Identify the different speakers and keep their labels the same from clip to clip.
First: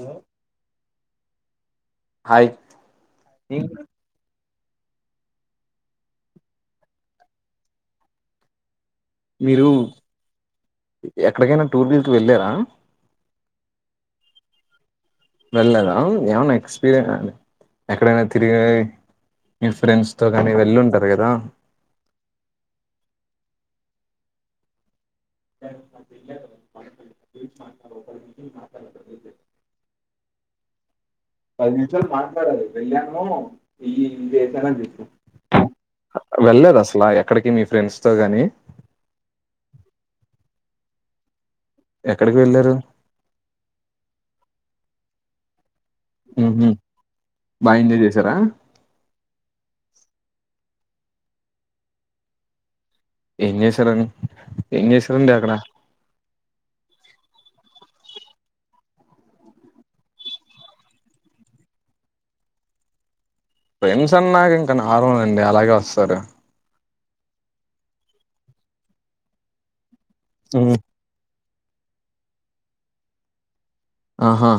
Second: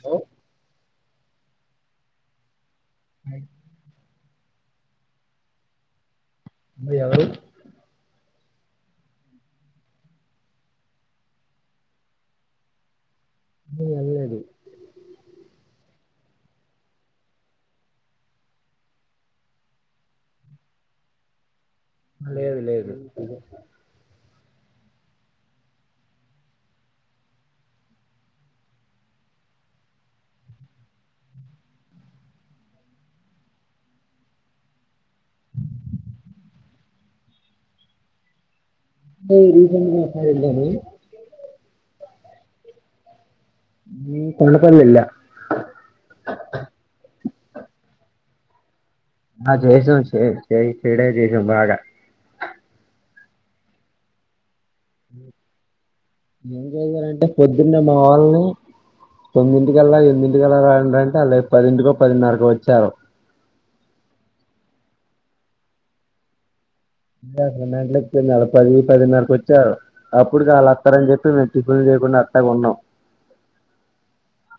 Speaker 1: హ
Speaker 2: హాయ్ ఇ
Speaker 1: అ ఎవరు
Speaker 2: మీరు ఎక్కడికైనా టూర్కి వీస్ వెళ్ళారా
Speaker 1: నేను వెళ్ళలేదు
Speaker 2: వెళ్ళలేదా ఏమనా ఎక్స్పీరియన్ అ ఎక్కడైనా తిరిగి మీ ఫ్రెండ్స్ తో కానీ వెళ్ళుంటారు కదా
Speaker 1: లేదు లేదు
Speaker 2: [inaudible] పది నిమిషాలు మాట్లాడలి వెళ్ళాను ఈ ఇ చేసానని చేసా వెళ్ళద అసలా ఎక్కడికి మీ ఫ్రెండ్స్ తో గాని
Speaker 1: ఏ రీజ [unintelligible]
Speaker 2: ఎక్కడికి వెళ్ళారు
Speaker 1: నాన్ తడపల్లె
Speaker 2: ఉహూ బాగా ఎంజాయ్ చేసారా
Speaker 1: ఆ జైస చే చేయి చెడే జైస బాగా
Speaker 2: ఏం చేసారని
Speaker 1: ఏం చేస్తారంటే పొద్దునే మా వాళ్ళని తొమ్మింటికల్లా ఎన్నింటికళ్లా రంద్రా అంటే అల్లు ఎ పదింటికో పదిన్నరకో వచ్చారు
Speaker 2: ఫ్రెండ్స్ అన్నాక ఇంకా నాగం లేదండి అలాగే వస్తారు
Speaker 1: అసలు గంటలపోంది అ పది పదిన్నరకి వచ్చారు అప్పుడీకి వాళ్ళ
Speaker 2: మ్.
Speaker 1: వస్తారని చెప్పి న [unintelligible] చేయకుండా ఆటగే ఉన్నం
Speaker 2: ఆహా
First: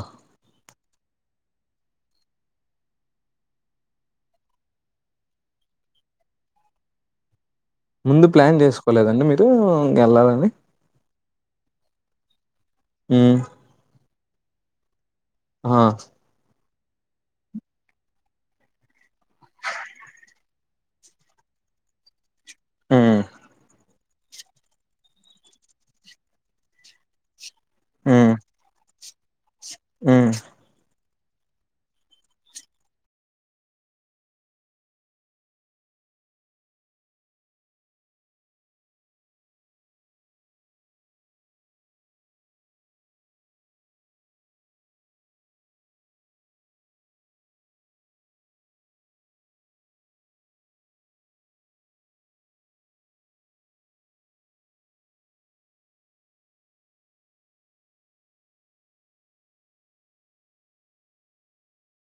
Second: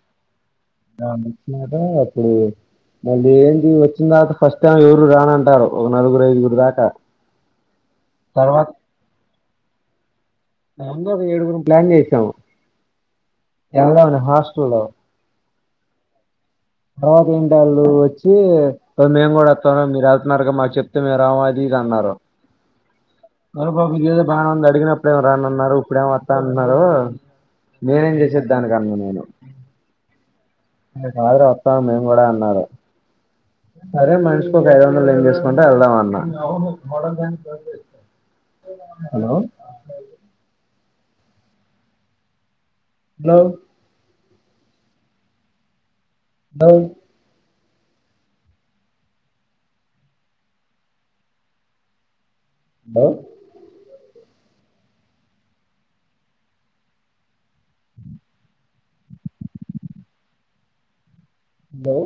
Speaker 1: ఇగ వచ్చినాక అప్పుడు మళ్ళీ ఏంటి వచ్చిన తర్వాత ఫస్ట్ టైం ఎవరు రానంటారు ఒక నలుగురు ఐదుగురు దాకా
Speaker 2: ముందు ప్లాన్
Speaker 1: తర్వాత
Speaker 2: చేసుకోలేదండి మీరుకెళ్ళాలని
Speaker 1: మొత్తం ఏడుగురు ప్లాన్ చేసాము
Speaker 2: హ్మ్
Speaker 1: ఎళ్దామని హాస్టల్ లో
Speaker 2: ఆ
Speaker 1: తర్వాత రెండళ్ళు వచ్చి మేము కూడా వస్తాన్నాం మీరు ఎతున్నారుగా మాకు చెప్తే మేము రామా అది ఇది ఇ అన్నారు
Speaker 2: మ్మ్
Speaker 1: అవురా బాబు ఇది అదో బాగానే ఉంది అడిగినప్పుడేమో రాను అన్నారు ఇప్పుడేమో వాతానటున్నారు నేనేం చేసేది దానినికి అన్నా నేను
Speaker 2: మ్మ్
Speaker 1: అరే కాదురు వస్తాం మేము కూడా అన్నారు సరే మనిషికి ఒక ఐదు వందలు ఏం [unintelligible] సుకుంటే వెళ్దాం అన్నా hello hello hello hello hello